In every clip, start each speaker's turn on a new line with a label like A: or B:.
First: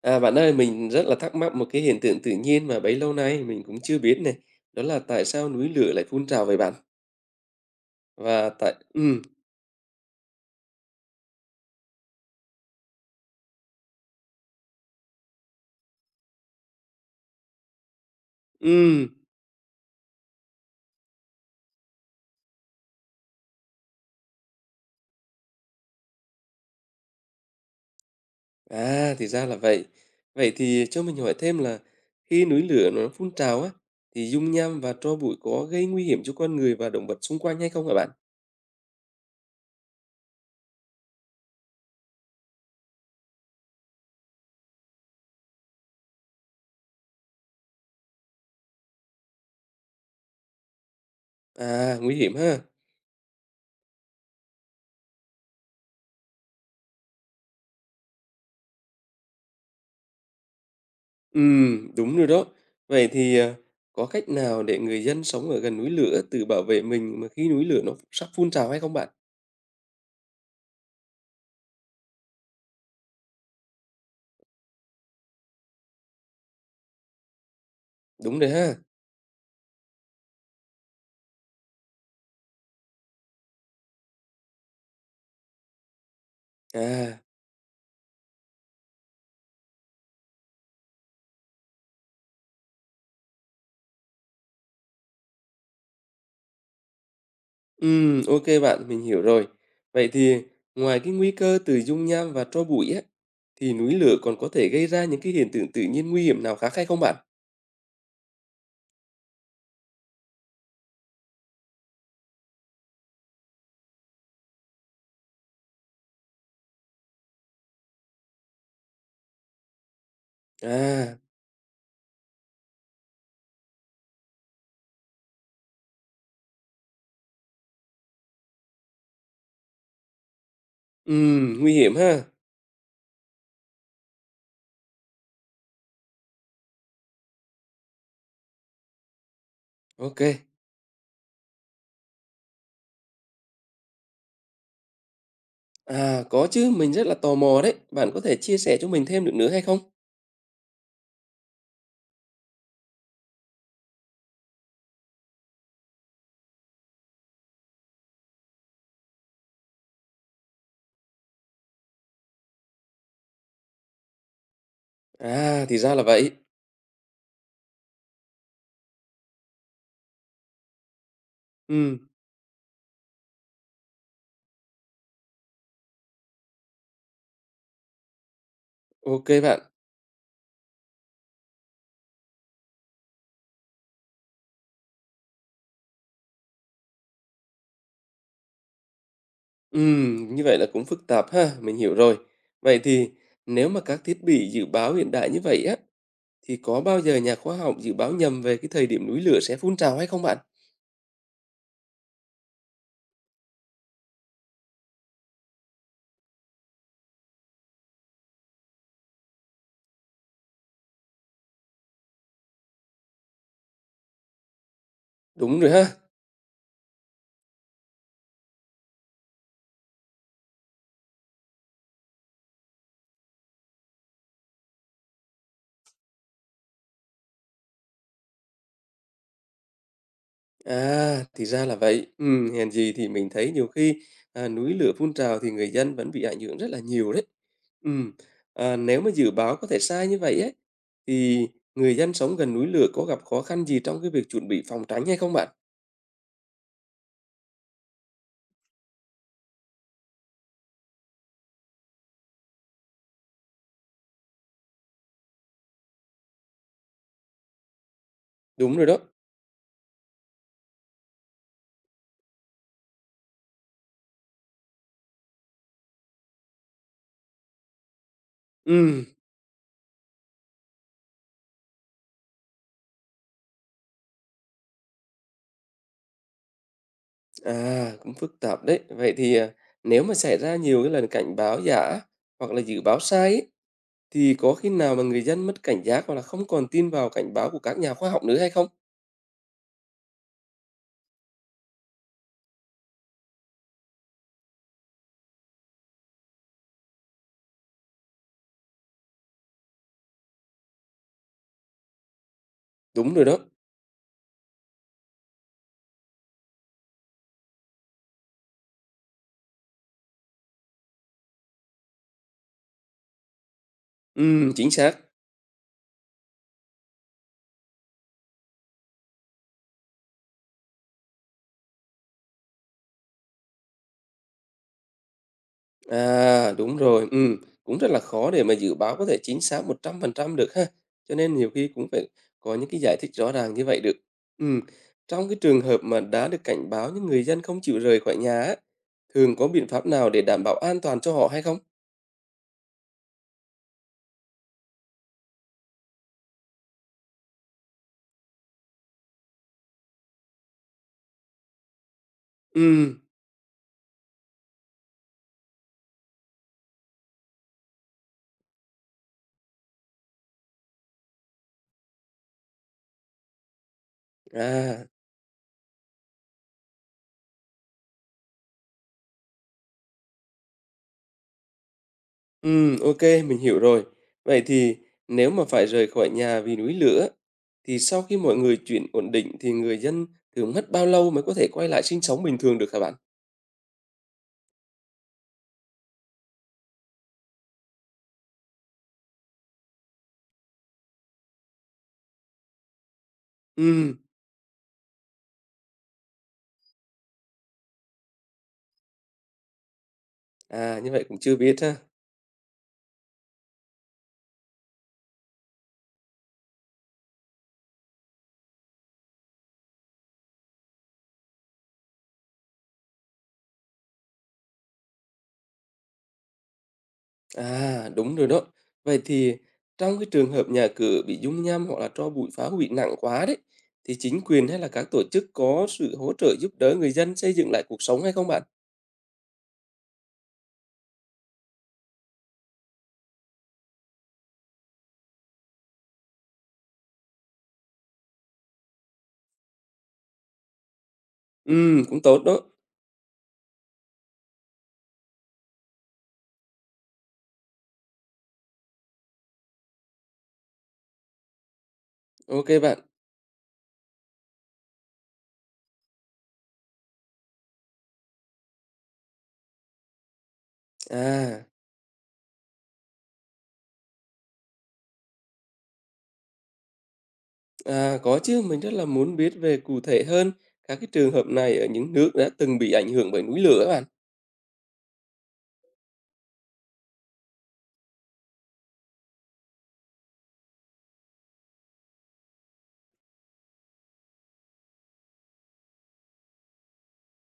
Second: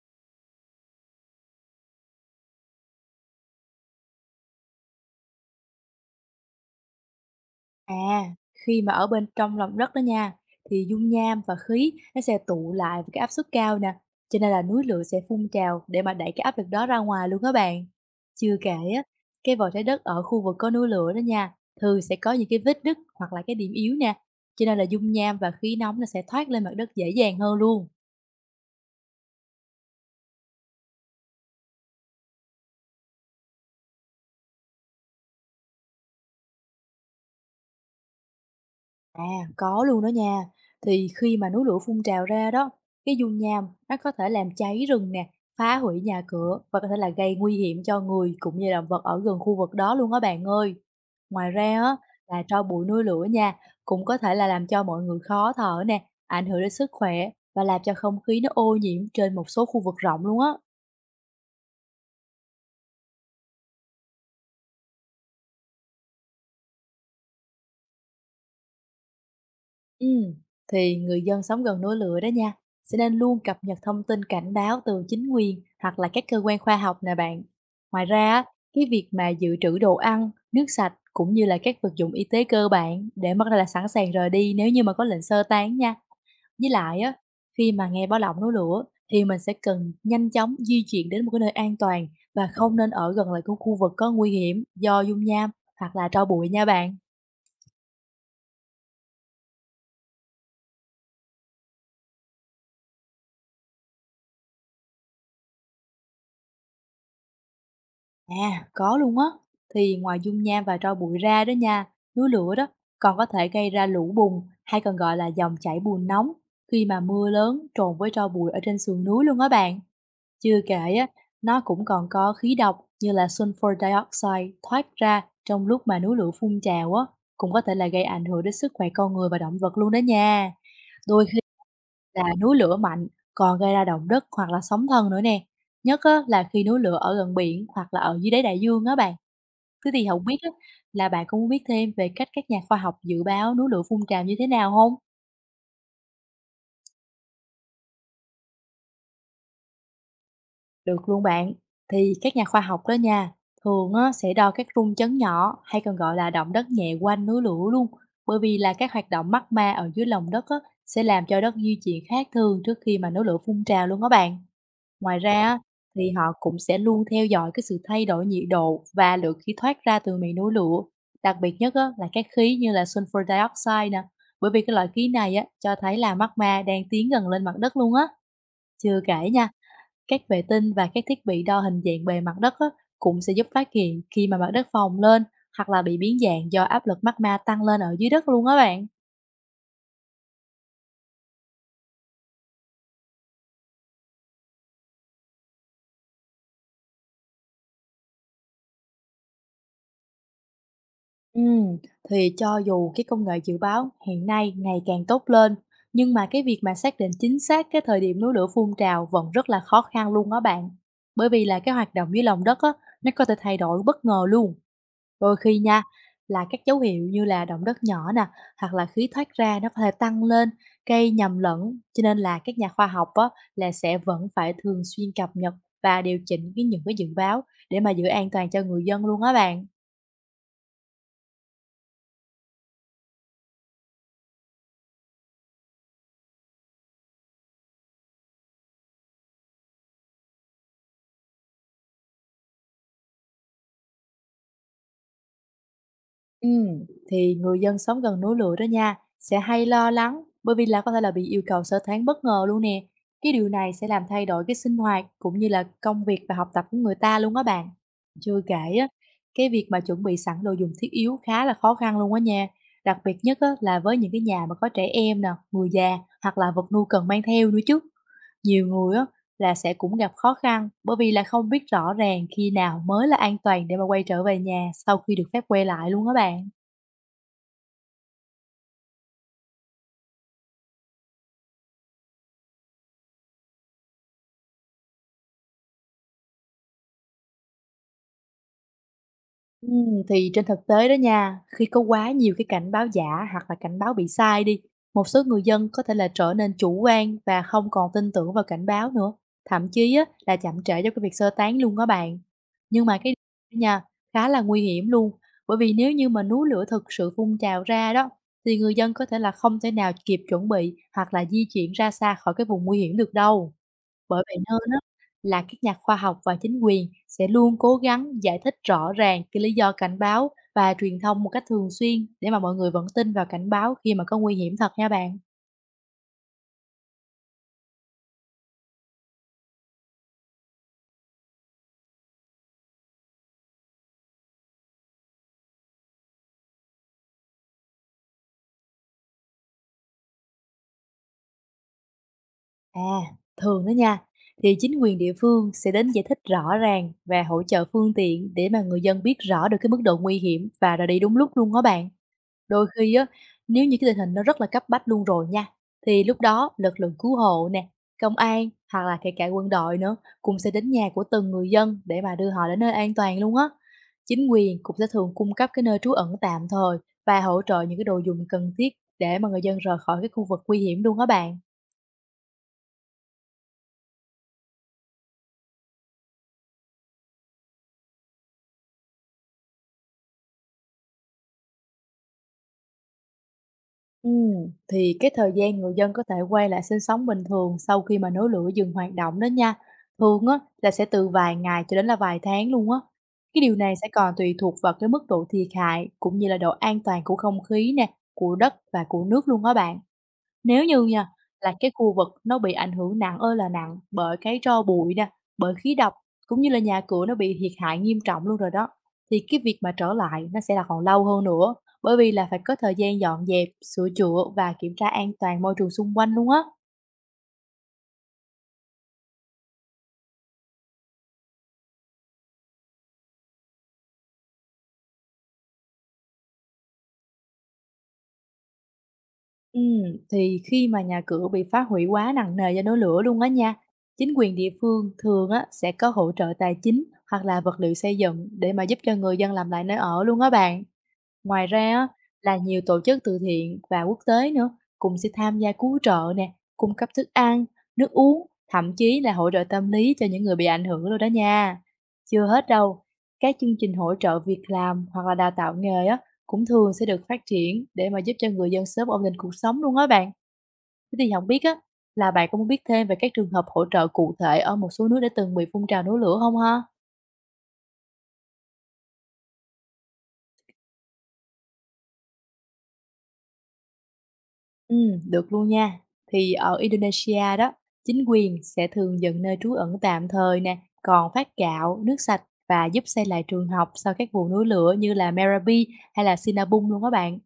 A: À, bạn ơi, mình rất là thắc mắc một cái hiện tượng tự nhiên mà bấy lâu nay mình cũng chưa biết này. Đó là tại sao núi lửa lại phun trào vậy bạn?
B: À,
A: Và tại...
B: khi mà ở
A: Ừm,
B: bên trong lòng đất đó nha, thì dung nham và khí nó sẽ tụ lại với cái áp suất cao nè, cho nên là núi lửa sẽ phun trào để mà đẩy cái áp lực đó ra ngoài luôn các bạn. Chưa kể á,
A: ừm,
B: cái vỏ trái đất ở khu vực có núi lửa đó nha, thường sẽ có những cái vết nứt hoặc là cái điểm yếu nè, cho nên là dung nham và khí nóng nó sẽ thoát lên mặt đất dễ dàng hơn luôn.
A: à thì ra là vậy. Vậy thì cho mình hỏi thêm là khi núi lửa nó phun trào á, thì dung nham và tro bụi có gây nguy hiểm cho con người và động vật xung quanh hay không hả bạn?
B: À, có luôn đó nha. Thì khi mà núi lửa phun trào ra đó, cái dung nham nó có thể làm cháy rừng nè, phá hủy nhà cửa và có thể là gây nguy hiểm cho người cũng như động vật ở gần khu vực đó luôn á bạn ơi. Ngoài ra á,
A: À, nguy hiểm
B: là
A: ha.
B: tro bụi núi lửa nha, cũng có thể là làm cho mọi người khó thở nè, ảnh hưởng đến sức khỏe và làm cho không khí nó ô nhiễm trên một số khu vực rộng luôn á.
A: Đúng rồi đó. Vậy thì à, có cách nào để người dân sống ở gần núi lửa tự bảo vệ mình mà khi núi lửa nó sắp phun trào hay không bạn?
B: Ừ, thì người dân sống gần núi lửa đó nha, sẽ nên luôn cập nhật thông tin cảnh báo từ chính quyền hoặc là các cơ quan khoa học nè bạn. Ngoài ra,
A: Đúng
B: á,
A: rồi ha.
B: cái việc mà dự trữ đồ ăn, nước sạch cũng như là các vật dụng y tế cơ bản để mất là sẵn sàng rời đi nếu như mà có lệnh sơ tán nha. Với lại á,
A: À,
B: khi mà nghe báo động núi lửa thì mình sẽ cần nhanh chóng di chuyển đến một cái nơi an toàn và không nên ở gần lại cái khu vực có nguy hiểm do dung nham hoặc là tro bụi nha bạn.
A: Ok bạn, mình hiểu rồi. Vậy thì ngoài cái nguy cơ từ dung nham và tro bụi á, thì núi lửa còn có thể gây ra những cái hiện tượng tự nhiên nguy hiểm nào khác hay không bạn?
B: À, có luôn á. Thì ngoài dung nham và tro bụi ra đó nha, núi lửa đó còn có thể gây ra lũ bùn hay còn gọi là dòng chảy bùn nóng khi mà mưa lớn trộn với tro bụi ở trên sườn núi luôn á bạn. Chưa kể á,
A: À,
B: nó cũng còn có khí độc như là sulfur dioxide thoát ra trong lúc mà núi lửa phun trào á, cũng có thể là gây ảnh hưởng đến sức khỏe con người và động vật luôn đó nha. Đôi khi
A: nguy hiểm ha.
B: là núi lửa mạnh còn gây ra động đất hoặc là sóng thần nữa nè. Nhất á, là khi núi lửa ở gần biển hoặc là ở dưới đáy đại dương á bạn. Thế thì
A: Ok.
B: không biết á, là bạn có muốn biết thêm về cách các nhà khoa học dự báo núi lửa phun trào như thế nào không?
A: À, có chứ, mình rất là tò mò đấy. Bạn có thể chia sẻ cho mình thêm được nữa hay không?
B: Được luôn bạn. Thì các nhà khoa học đó nha, thường á, sẽ đo các rung chấn nhỏ hay còn gọi là động đất nhẹ quanh núi lửa luôn. Bởi vì là các hoạt động magma ở dưới lòng đất á, sẽ làm cho đất di chuyển khác thường trước khi mà núi lửa phun trào luôn đó bạn. Ngoài ra á,
A: À, thì ra là
B: thì họ
A: vậy.
B: cũng sẽ luôn theo dõi cái sự thay đổi nhiệt độ và lượng khí thoát ra từ miệng núi lửa. Đặc biệt nhất á,
A: Ừm,
B: là các khí như là sulfur dioxide nè. Bởi vì cái loại khí này á, cho thấy là magma đang tiến gần lên mặt đất luôn á. Chưa
A: ok
B: kể nha,
A: bạn.
B: các vệ tinh và các thiết bị đo hình dạng bề mặt đất á, cũng sẽ giúp phát hiện khi mà mặt đất phồng lên hoặc là bị biến dạng do áp lực magma tăng lên ở dưới đất luôn á bạn.
A: Như vậy là cũng phức tạp ha, mình hiểu rồi. Vậy thì nếu mà các thiết bị dự báo hiện đại như vậy á, thì có bao giờ nhà khoa học dự báo nhầm về cái thời điểm núi lửa sẽ phun trào hay không bạn?
B: Ừm, thì cho dù cái công nghệ dự báo hiện nay ngày càng tốt lên, nhưng mà cái việc mà xác định chính xác cái thời điểm núi lửa phun trào vẫn rất là khó khăn luôn á bạn. Bởi vì là cái hoạt động dưới lòng đất á, nó có thể thay đổi bất ngờ luôn. Đôi khi
A: Đúng rồi
B: nha,
A: ha.
B: là các dấu hiệu như là động đất nhỏ nè, hoặc là khí thoát ra nó có thể tăng lên, gây nhầm lẫn, cho nên là các nhà khoa học á, là sẽ vẫn phải thường xuyên cập nhật và điều chỉnh những cái dự báo để mà giữ an toàn cho người dân luôn á bạn.
A: À, thì ra là vậy. Hèn gì thì mình thấy nhiều khi à, núi lửa phun trào thì người dân vẫn bị ảnh hưởng rất là nhiều đấy. Ừm, à, nếu mà dự báo có thể sai như vậy ấy, thì người dân sống gần núi lửa có gặp khó khăn gì trong cái việc chuẩn bị phòng tránh hay không bạn?
B: Ừ, thì người dân sống gần núi lửa đó nha, sẽ hay lo lắng bởi vì là có thể là bị yêu cầu sơ tán bất ngờ luôn nè. Cái điều này sẽ làm thay đổi cái sinh hoạt cũng như là công việc và học tập của người ta luôn á bạn. Chưa kể
A: Đúng rồi
B: á,
A: đó.
B: cái việc mà chuẩn bị sẵn đồ dùng thiết yếu khá là khó khăn luôn á nha. Đặc biệt nhất á, là với những cái nhà mà có trẻ em nè, người già hoặc là vật nuôi cần mang theo nữa chứ. Nhiều người
A: Ừm,
B: á, là sẽ cũng gặp khó khăn bởi vì là không biết rõ ràng khi nào mới là an toàn để mà quay trở về nhà sau khi được phép quay lại luôn á bạn.
A: à, cũng phức tạp đấy. Vậy thì à, nếu mà xảy ra nhiều cái lần cảnh báo giả hoặc là dự báo sai ấy, thì có khi nào mà người dân mất cảnh giác hoặc là không còn tin vào cảnh báo của các nhà khoa học nữa hay không?
B: Thì trên thực tế đó nha, khi có quá nhiều cái cảnh báo giả hoặc là cảnh báo bị sai đi, một số người dân có thể là trở nên chủ quan và không còn tin tưởng vào cảnh báo nữa, thậm chí á, là chậm trễ cho cái việc sơ tán luôn đó bạn. Nhưng mà cái
A: Đúng rồi đó.
B: điều nha, khá là nguy hiểm luôn, bởi vì nếu như mà núi lửa thực sự phun trào ra đó, thì người dân có thể là không thể nào kịp chuẩn bị hoặc là di chuyển ra xa khỏi cái vùng nguy hiểm được đâu. Bởi vậy nên
A: Chính
B: á,
A: xác.
B: là các nhà khoa học và chính quyền sẽ luôn cố gắng giải thích rõ ràng cái lý do cảnh báo và truyền thông một cách thường xuyên để mà mọi người vẫn tin vào cảnh báo khi mà có nguy hiểm thật nha bạn.
A: À, đúng rồi. Cũng rất là khó để mà dự báo có thể chính xác 100% được ha. Cho nên nhiều khi cũng phải có những cái giải thích rõ ràng như vậy được. Ừm, trong cái trường hợp mà đã được cảnh báo nhưng người dân không chịu rời khỏi nhà á, thường có biện pháp nào để đảm bảo an toàn cho họ hay không?
B: À, thường đó nha, thì chính quyền địa phương sẽ đến giải thích rõ ràng và hỗ trợ phương tiện để mà người dân biết rõ được cái mức độ nguy hiểm và rồi đi đúng lúc luôn đó bạn. Đôi khi
A: Ừm,
B: á, nếu như cái tình hình nó rất là cấp bách luôn rồi nha, thì lúc đó lực lượng cứu hộ nè, công an hoặc là kể cả quân đội nữa cũng sẽ đến nhà của từng người dân để mà đưa họ đến nơi an toàn luôn á. Chính quyền cũng sẽ
A: à.
B: thường cung cấp cái nơi trú ẩn tạm thời và hỗ trợ những cái đồ dùng cần thiết để mà người dân rời khỏi cái khu vực nguy hiểm luôn á bạn.
A: Ok mình hiểu rồi. Vậy thì nếu mà phải rời khỏi nhà vì núi lửa, thì sau khi mọi người chuyển ổn định thì người dân thường mất bao lâu mới có thể quay lại sinh sống bình thường được hả bạn?
B: Thì cái thời gian người dân có thể quay lại sinh sống bình thường sau khi mà núi lửa dừng hoạt động đó nha. Thường á là sẽ từ vài ngày cho đến là vài tháng luôn á. Cái điều này sẽ
A: Ừm,
B: còn tùy thuộc vào cái mức độ thiệt hại cũng như là độ an toàn của không khí nè, của đất và của nước luôn á bạn. Nếu
A: à,
B: như
A: như vậy
B: nha,
A: cũng chưa
B: là
A: biết
B: cái
A: ha.
B: khu vực nó bị ảnh hưởng nặng ơi là nặng bởi cái tro bụi nè, bởi khí độc, cũng như là nhà cửa nó bị thiệt hại nghiêm trọng luôn rồi đó, thì cái việc mà trở lại nó sẽ là còn lâu hơn nữa, bởi vì là phải có thời gian dọn dẹp, sửa chữa và kiểm tra an toàn môi trường xung quanh luôn á.
A: À, đúng rồi đó. Vậy thì trong cái trường hợp nhà cửa bị dung nham hoặc là tro bụi phá hủy nặng quá đấy, thì chính quyền hay là các tổ chức có sự hỗ trợ giúp đỡ người dân xây dựng lại cuộc sống hay không bạn?
B: Thì khi mà nhà cửa bị phá hủy quá nặng nề do núi lửa luôn á nha, chính quyền địa phương thường á sẽ có hỗ trợ tài chính hoặc là vật liệu xây dựng để mà giúp cho người dân làm lại nơi ở luôn á bạn. Ngoài ra á,
A: Cũng tốt
B: là
A: đó.
B: nhiều tổ chức từ thiện và quốc tế nữa cũng sẽ tham gia cứu trợ nè, cung cấp thức ăn, nước uống, thậm chí là hỗ trợ tâm lý cho những người bị ảnh hưởng luôn đó nha. Chưa hết
A: Ok bạn.
B: đâu, các chương trình hỗ trợ việc làm hoặc là đào tạo nghề á cũng thường sẽ được phát triển để mà giúp cho người dân sớm ổn định cuộc sống luôn á bạn. Thế thì không biết
A: À.
B: á, là bạn có muốn biết thêm về các trường hợp hỗ trợ cụ thể ở một số nước đã từng bị phun trào núi lửa không ha?
A: À, có chứ, mình rất là muốn biết về cụ thể hơn các cái trường hợp này ở những nước đã từng bị ảnh hưởng bởi núi lửa bạn.
B: Được luôn nha. Thì ở Indonesia đó, chính quyền sẽ thường dựng nơi trú ẩn tạm thời nè, còn phát gạo, nước sạch và giúp xây lại trường học sau các vụ núi lửa như là Merapi hay là Sinabung luôn các bạn.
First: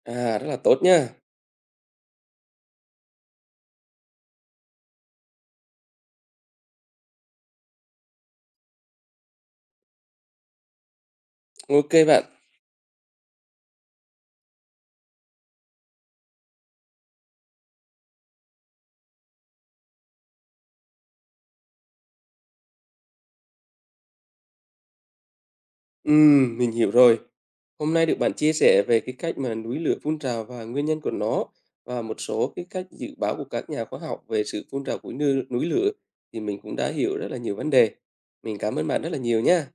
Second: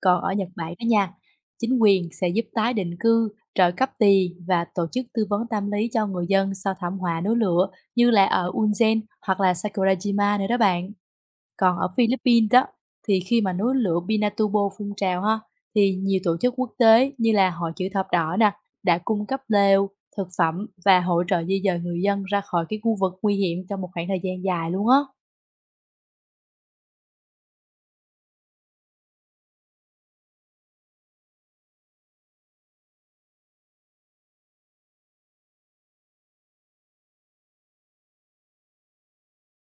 B: Còn ở
A: À, rất
B: Nhật
A: là
B: Bản
A: tốt
B: đó
A: nha.
B: nha, chính quyền sẽ giúp tái định cư, trợ cấp tiền và tổ chức tư vấn tâm lý cho người dân sau thảm họa núi lửa như là ở Unzen hoặc là Sakurajima nữa đó bạn. Còn ở
A: Ok bạn.
B: Philippines đó, thì khi mà núi lửa Pinatubo phun trào ha, thì nhiều tổ chức quốc tế như là Hội Chữ Thập Đỏ nè, đã cung cấp lều, thực phẩm và hỗ trợ di dời người dân ra khỏi cái khu vực nguy hiểm trong một khoảng thời gian dài luôn á.
A: Mình hiểu rồi. Hôm nay được bạn chia sẻ về cái cách mà núi lửa phun trào và nguyên nhân của nó và một số cái cách dự báo của các nhà khoa học về sự phun trào của núi lửa thì mình cũng đã hiểu rất là nhiều vấn đề. Mình cảm ơn bạn rất là nhiều nha.